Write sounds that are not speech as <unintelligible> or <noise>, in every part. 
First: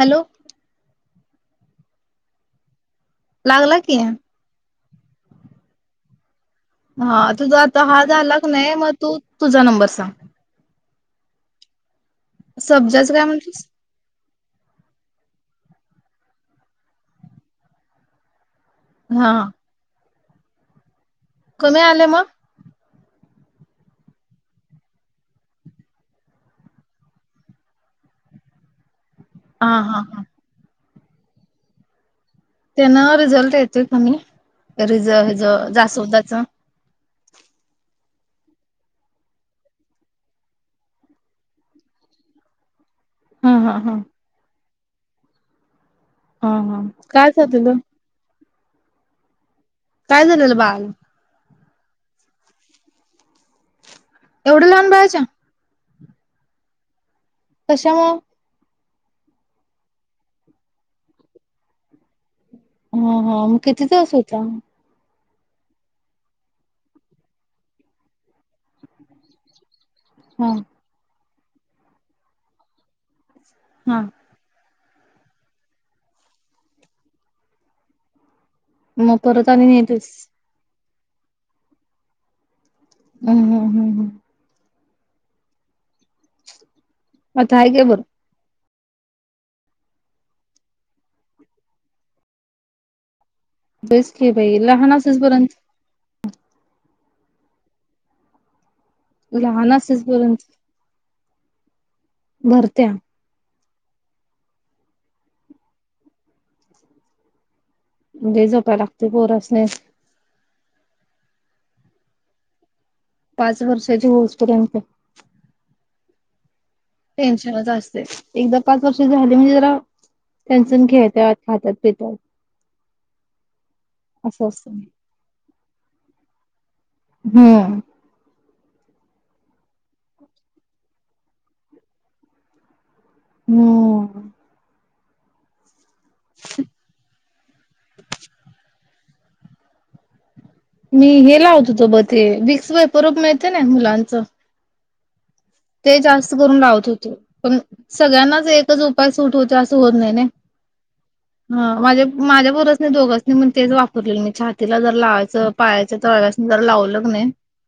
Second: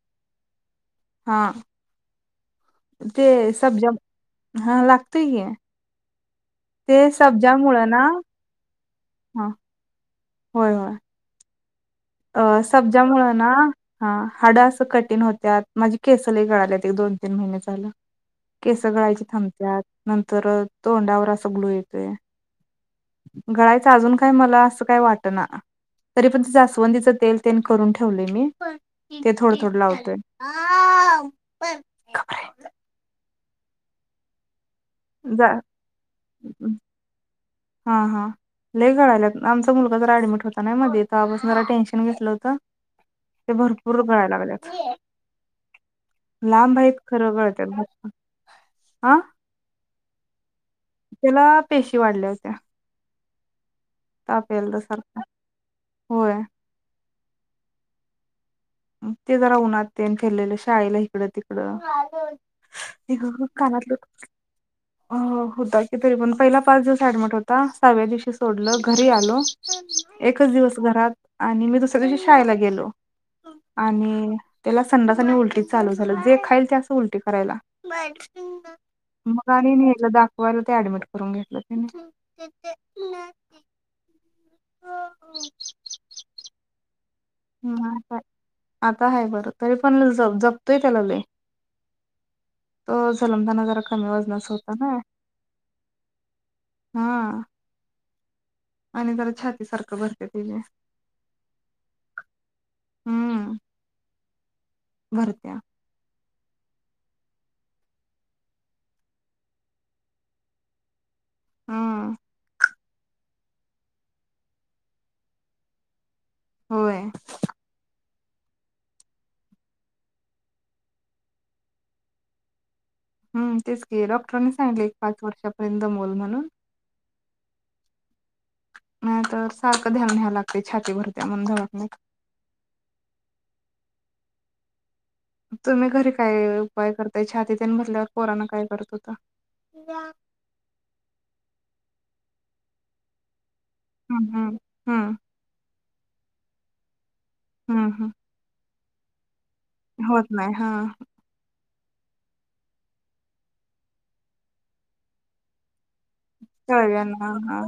Hello हा ते लागला सब्जा की हा ला <unintelligible> हा तुझ आता हा झाला का नाही मग तू हा तुझा नंबर सांग होय होय अ सब्जा सब्जाच मुळ काय ना म्हटलीस हा हाड असं कठीण होत्या माझी केसला कळाल्यात एक दोन तीन महिने झालं केस गळायचे हा थांबत्यात नंतर तोंडावर असा गलो कमी आले येतोय. मग गळाच अजून काय मला असं काय वाट ना तरी पण त जास्वंदीच तेल तेल करून ठेवले मी ते थोडं हा थोड हा लावतोय. हा हा ब आता येतोय कमिंग रिज हज जा जास्वंदाच हा हा लय कळाला आमचा मुलगा जरा ऍडमिट होता नाही मध्ये तवा पासून जरा टेन्शन घेतलं होतं हा ते हा हा भरपूर गळायला लागले हा लांब हा आहेतत काय खरं गळतात झालेलं बघ आ काय झालेल बा.. त्याला पेशी वाढल्या होत्या ताप एवढं यालता लहान बाळाच्या सारखा होय कशामुळ? ते जरा उन्हात तेन फिरलेल शाळेला इकडं तिकडं.. हा हा मग किती कानातलं दिवस होता? अ होता कि तरी पण पहिला पाच दिवस ऍडमिट होता, सहाव्या दिवशी सोडलं घरी आलो एकच हा दिवस घरात आणि मी दुसऱ्या दिवशी शाळेला गेलो. हा आणि त्याला संडास आणि उलटी चालू झालं जे खाईल ते असं उलटी करायला, मग आणि नेलं दाखवायला ते अडमिट.. करून घेतलं त्यांनी हम्म हम्म हम्म हम्म हा ह म आता हाय काय बरं? आता आहे बरं, तरी पण ज.. जपतोय त्याला लय तो... जलमताना जरा कमी तेच की वजनाचा बाई होता ना लहान असुपर्यंत.. हा आणि जरा छाती लहान सारखं असेस भरत्या पर्यंत त्याची भरत्या? हम्म भरत्या. लय जपाय लागतंय पोरासनी हम पाच वर्षाची होऊस पर्यंत होय टेन्शनच असतय एकदा पाच वर्ष झाली म्हणजे जरा त्यांच ती खेळत्यात, खात्यात, पित्यात हम् तेच की डॉक्टरांनी सांगितलेएक पाच वर्षा.. पर्यंत दमवल म्हणून हम्म नाही तर सारखं ध्यान न्यावं लागते. छाती भरत्या म्हणून दवाखान्यात हम तुम्ही घरी काय उपाय कर. ते छातीतने भसल्यावर पोरना काय करत होत. मी हेला होतो तो बघ ते विक्स परब मा ते नाय मुलांचं. हा. ते जास्त करून लावत होते. पण हम्म हम्म सगळ्यांनाच एक. तोच उपाय सुट होय आस होत नाही हा. माझे माझ्या बरच नाही, दोघच नाही मण तेच वापरले मी, छातीला जर लावायचं पायाच तळव्यास्नी जर लावल क नाय तळव्यांना नाही हा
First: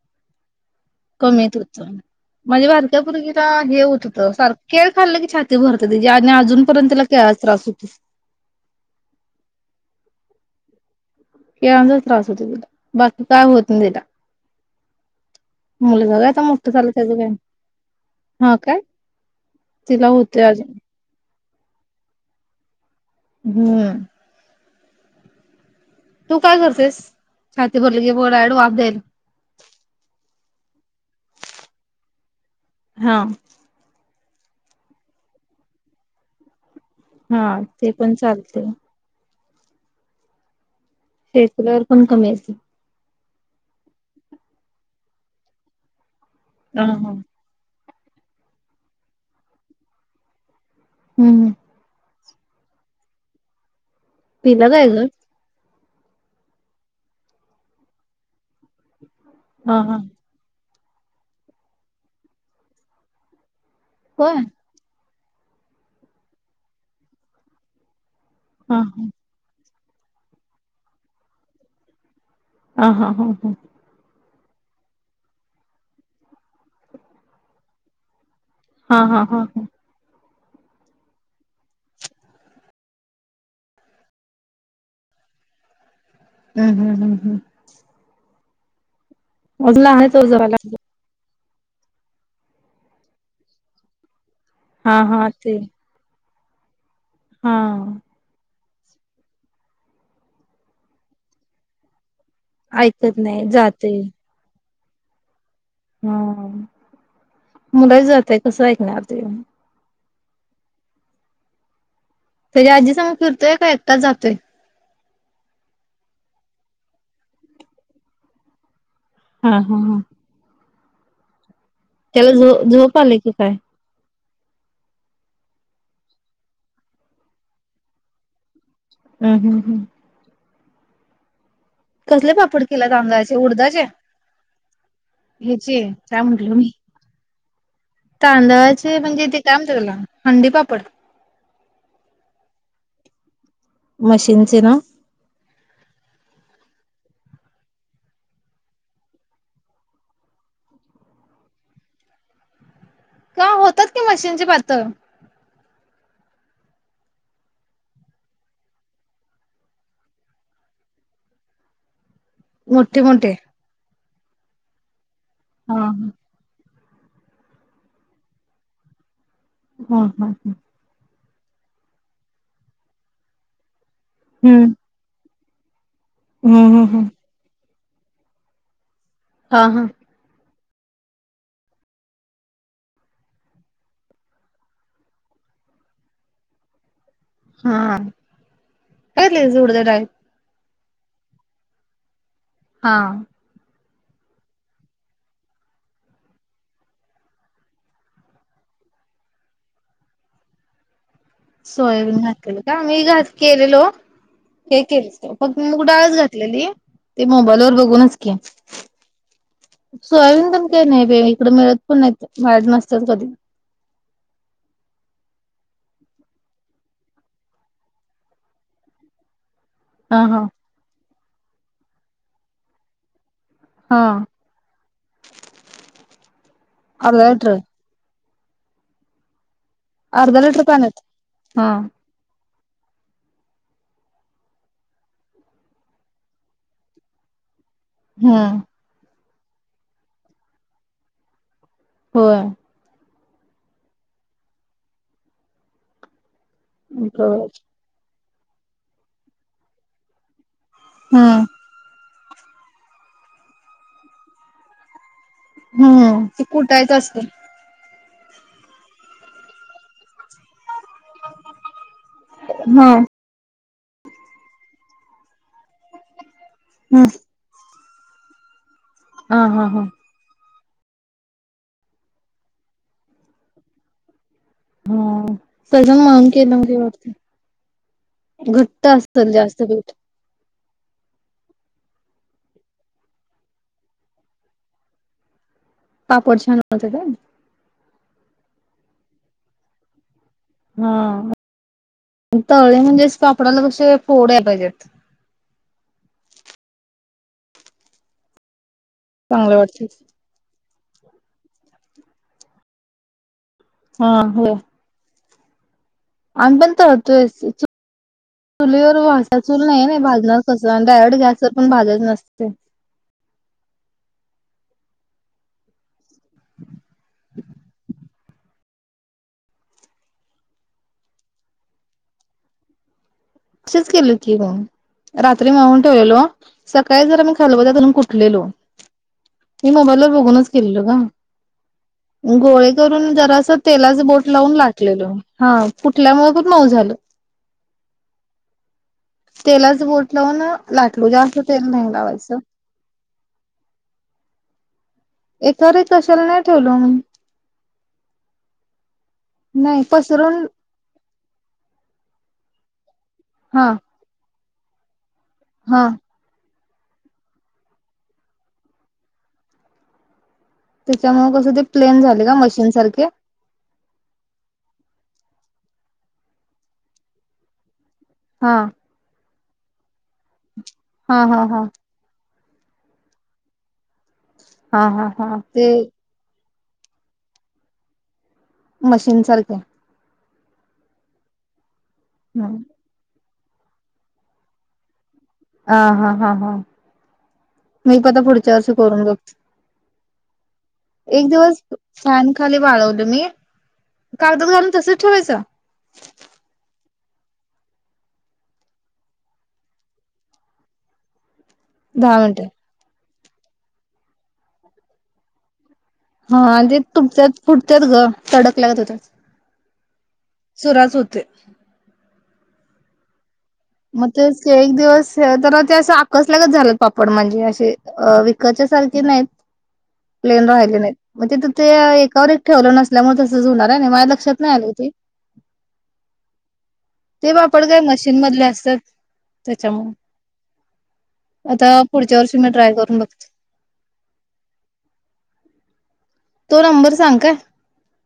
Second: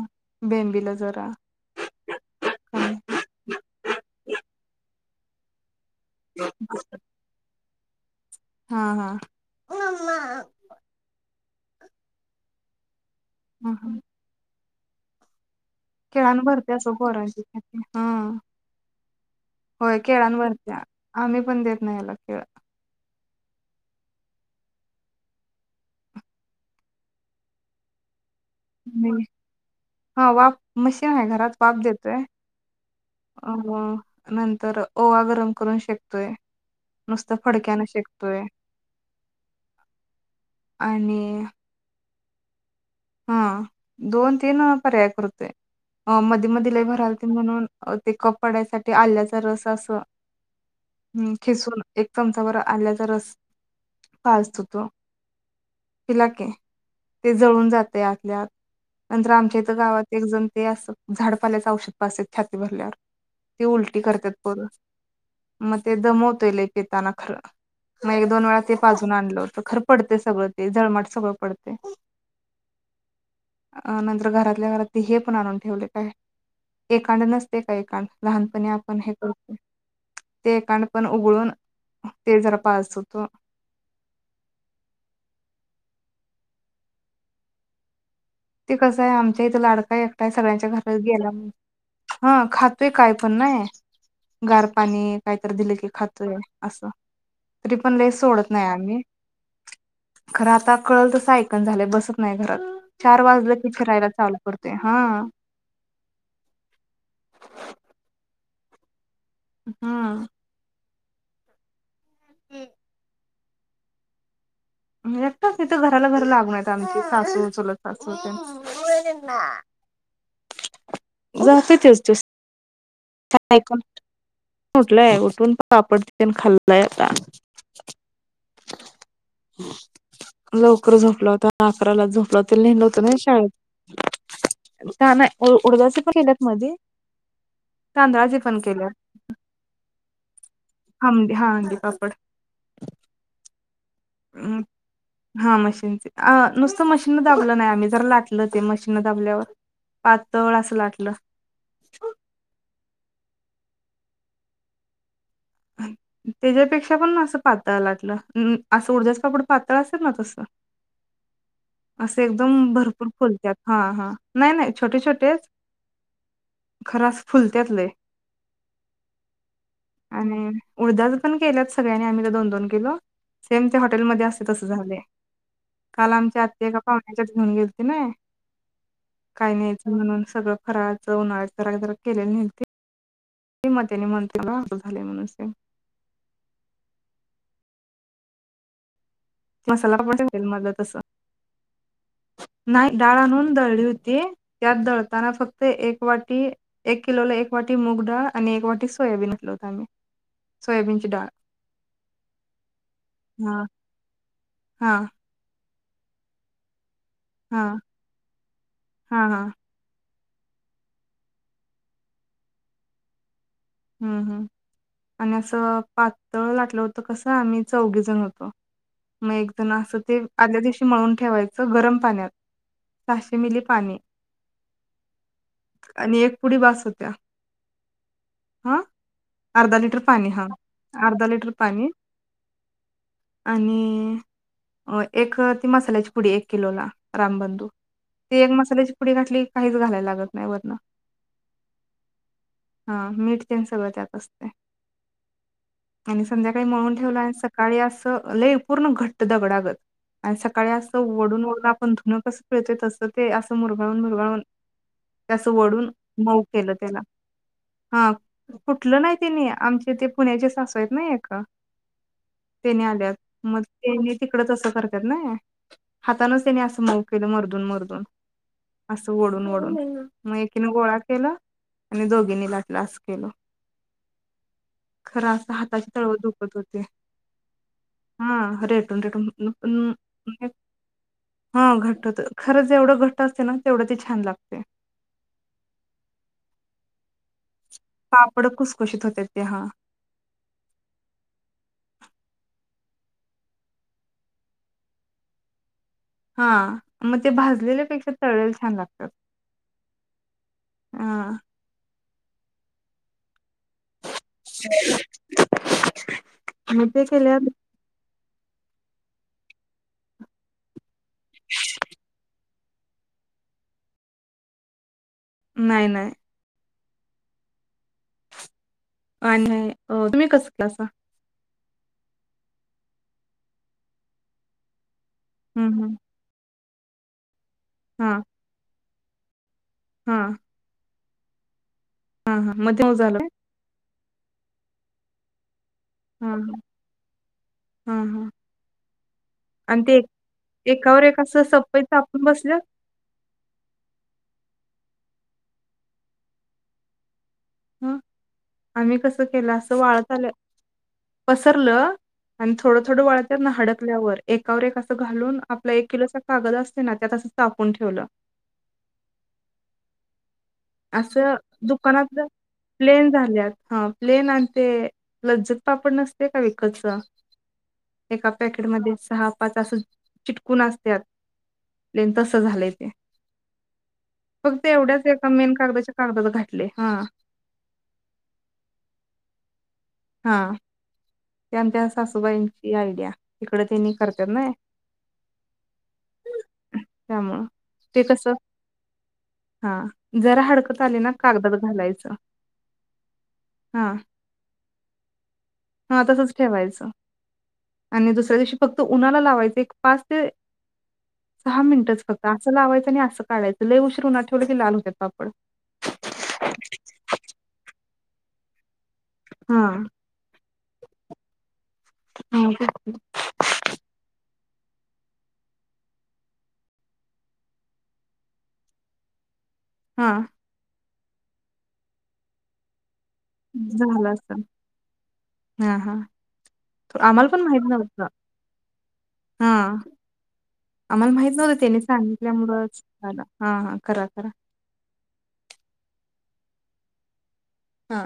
बेंबीला जरा कमीत होत होतं. कमी बारक्या पोरगीला हे होत हुत सारके खल्लं कीछात भर <unintelligible> अजूनपर्यंतला केळाचा त्रास होत. <inaudible> हा हा. केळचाच त्रास होतो तिला. बाकी काय हा होत ना हा तला. केळान भरत्यात झालं व त्याचं काय नाही. पोरांचे हा हा काय होय तिला केळान होतंय अजून भरत्या आम्ही प आम्ही देत नाही यला केळ. हम्म तू काय करतेस छाती भरली क. हा वाफ मशीन आहे घरात वाफ देतोय हा अ नंतर ओवा गरम करून शकतोय. हा ते पण चालते. आणि हेुलावर <unintelligible> पण कमी अस हम्म हा दोन तीन पर्याय करते. अ मध्ये मध्ये लई हा हा भरालती म्हणून. ते कप पडायसाठी आल्याचा रस अस. हम्म, खिसून एक चमचाभर आल्याचा रस. पिला काय ग? पिला की ते जळून जा ते आतल्या आत. नंतर आमच्या इथं हा हा गावात एक जण. ते असं झाडापाल्याचं औषध पाजत्यात छाती भरल्यावर. ती उलटी करतात होय. परत म ते दमवतय लय पिताना खरं. मग एक-दोन वेळा ते हा हा पाजून आणलो तर खर पडते सगळं ते झळमाट सगळं पडतेय. हा हा हा हा, घरातल्या घरात हे पण आणून ठेवले काय एकांड नसतय का एकांड लहानपणी आपण हा हे हा हा करतोय. हा ते एकांड पण उघळून ते जरा पाजत होतो. हम्म हम्म हम्म हम्म, ते कसं आमच्या इथं अजून लाडका लहान एकटा तो आहे, जरा सगळ्यांच्या घरात गेल्या हा खातोय काय पण नाही. गार हा पाणी हा काहीतर ते दिलं की, खातोय. असं. हा तरी पण लई सोडत नाही, आम्ही खरं आता कळल तस ऐकना झालंय बसना नाही घरात. ऐकत चार वाजल की फिरायला चालु करते हा. हम्म, मुलं जात हाय. कस ऐकणार ते. हा, तेज़्या आजी संग फिर तो काय एकटाच जातोय? एकटाच तित घराला घर लागून आहेत आमची सासू, चुलत सासू तेन. हा हा हा, जातोय त्याला झो झोप आले की काय <unintelligible> उठलंय उठून पापड‌ तेन खाल्ला आता. हम् हम्म हम्म लवकर झोपला होता. दहा अकरा ला झोपला ते पापड नेलं केला नव्हतं तांदळाचे शाळेत उडदाचे त्या नाही ह्याचे उडजाचे पण काय केलेत म्हटल मी मधी तांदळाचे पण केले म्हणजे ते काय म्हणते त्याला हंडी पापड हंडी हांडी पापड. मशीनचे ना हा मशीन नुसत मशीन मशीन दाबलं नाही आम्ही जर लाटल ते मशीन दाबल्यावर पातळ असं लाटलं का होतात की मशीनची पातळ त्याच्यापेक्षा पण ना असं पातळ लाटलं असं उडदापापड पातळ असेल ना तस असे एकदम मोठे भरपूर मोठे खोलत्यात हा हा नाही नाही छोटे छोटे हम ह खर फुलत्यातले हा आणि हा उडदाच केल्यात सगळी आम्ही दोन दोन किलो सेम हॉटेलमध्ये असते तस हम्म झाले काल आमच्या हम्म एका हम्म हम्म पाहुण्यांच्यात घेऊन गेलतो त नाही काय हा हा न्यायचं म्हणून सगळं फराळाचं उन्हाळ जरा जरा केलेली नाही ते कि म त्याने म्हणते असं झालंय मनुसे हा घातलेलीस उडद मसाला डाळीत पापड मला तसा हा नाही डाळ आणून दळली होती त्यात दळताना फक्त एक वाटी एक किलोला एक वाटी मूग डाळ आणि एक वाटी सोयाबीन असल होत आम्ही सोयाबीनची डाळ सोयाबीन घातलेलं का मी घात हा केलेलो हे हा मूग डाळच घातलेली ते मोबाईल हा वर बघूनच की हा हा सोयाबीन काही नाही इकडे मिळत पण नाहीत मळयात नसतं त कधी हम्म हम् आणि असं पातळ लाटलं होतं कसं आम्ही चौघे जण होतो मग एक असं ते हा हा आदल्या दिवशी मळून ठेवायच गरम पाण्यात मिली पाणी हा आणि एक पुडी बास होत्या. अर्धा लिटर हा. अर्धा लिटर पाणी अर्धा हा, लिटर पाण्यात अर्धा लिटर हा पाणी आणि अ एक ती मसाल्याची पुडी, एक किलो ला रामबंधू. ती एक हम्म मसाल्याची पुडी घाातली. काहीच घालायला लागत नाही वरण. होय. हा मीठ त्या सगळं त्यात असते, आणि संध्याकाळी मळून ठेवलं आणि सकाळी असं लय पूर्ण घट्ट दगडागत असं आणि असं ओडून हम्म व ओडून आपण धुणं कसं पिळत तस ते, असं मुरगाळून मुरगाळून हम्म ते कुठायच असतें हा कुठलं नाही त्यांनी, आमचे ते पुण्याचे सासू नाही आग त्यांनी हा आल्यात मग त्यांनी तिकडच असं करत्यात ना म्हणूनच त्यांनी असं मऊ ह केलं मर्दून मर्दून असं हा ओढून हा ओढून हा मग तिने गोळा केला आणि दोघींनी लाटल क्लास केलं. खरं हा असं हाताची सगळं तळव मळून केलं दुखत म्हणजे होते, वाटत हा घट्ट रेटून असत जास्त रेटून पीठ हा घट <unintelligible> खरंच जवढं घट्ट असत ना, तेवढं ते छान लागतेय. पापड छान होतेत का? पापडं खुसखुशीत होत ते हा. हा तळले म्हणजेच, पापडाला कशे फोड यायला पाहिजेत. हा मग ते भाजलेल्यापेक्षा तळेल छान लागत. चांगलं वाटतेत. हा. हा हो. आंबल मग तवा ते केल्या चूल नाही ना भाजणार कसं? डायरेक्ट गॅसवर पण भाजायचं नसत. ते नाही नाही. आणि अ तुम्ही कसं केलासा? असेच केल कि हो. रात्री मळून हम्म हम्म ठेवलेल? सकाळी जरा मग खलबत्यात घालून हा कुटलेलो. मी मोबाईल वर हा बघूनच केलेल ग. हा हा गोळे मग ते मऊ करून झालं काय जरास तेलात बोट लावून लाटलेलो हा. कुटल्यामुळे हा खूच हा मऊ झालं. हा हा तेलाच आणि ते बोट लावून एकावर लाटलो एक ना असं तेल सपई नाही चापून लावायचं. बसल्यात एकावर एक कशाला नाही ठेवल मी. हमम. आम्ही कस केलं असं नाही वाळतल. पसरून पसरलं आणि थोडं थोड वाळतना हा हडकल्यावर एका वर एक अस. घालून आपला हा एक किलो चा कागद असतो ना. ना त्या तस चापून ठेवलं. त्याच्यामुळे असं कसं ते प्लेन दुकानात झाले का मशीन सारखे प्लेन झाल्यात हा प्लेन आणि ते लज्जत पापड नसत का विकतच. एका हा पॅकेटमध्ये सहा त्या पासून चिकटून. हा हा हा <unintelligible> झालंय ते फक्त हा एवढच हा एक ते हा मेन कागदाच्या कागदावर घाल. हा. मशीन सारख्या हा. त्यांच्या. सासूबाईंची हा आयडिया. इकड तिनी करत्यात ना. ह हा हा हा त्यामुळं मी ते पन आता कसं पुढच्या वर्षी करून बघते. हा जरा हडकत आली ना एक कागदात दिवस घालायचं फॅन खाली वाळवलं मी हा कागदत घालून तसच ठेवायचं. हा तसच ठेवायचं आणि दुसऱ्या दिवशी फक्त उन्हाला लावायचं एक पाच ते सहा मिनिटच दहा फक्त मिनिटं असं लावायचं आणि असं काढायचं लय उशीर उन्हात ठेवलं की लाल होतपड हा आणि ते तुटतत फुटतत ग तडक लागत होता हा चुराच होतय हम् ब मग ते एक दिवस तर ते असं आकसल्यागच झालं पापड म्हणजे असे विकत च्या सारखे नाहीत हा, प्लेन रा राहिले नाही मग तिथ ते एकावर एक ठेवलं नसत. त्यामुळे तसच होणार आहे माझ्या झालं लक्षात असं नाही आले होते हा हा तो- आम्हाला ते पण पापड माहित काय नव्हतं मशीन मधले अस हा आम्हाला माहित नव्हत त्यांनी आता पुढच्या वर्षी मी ट्राय सांगितल्यामुळंच करून हा बघते हा करा करा. तो नंबर सांग काय हा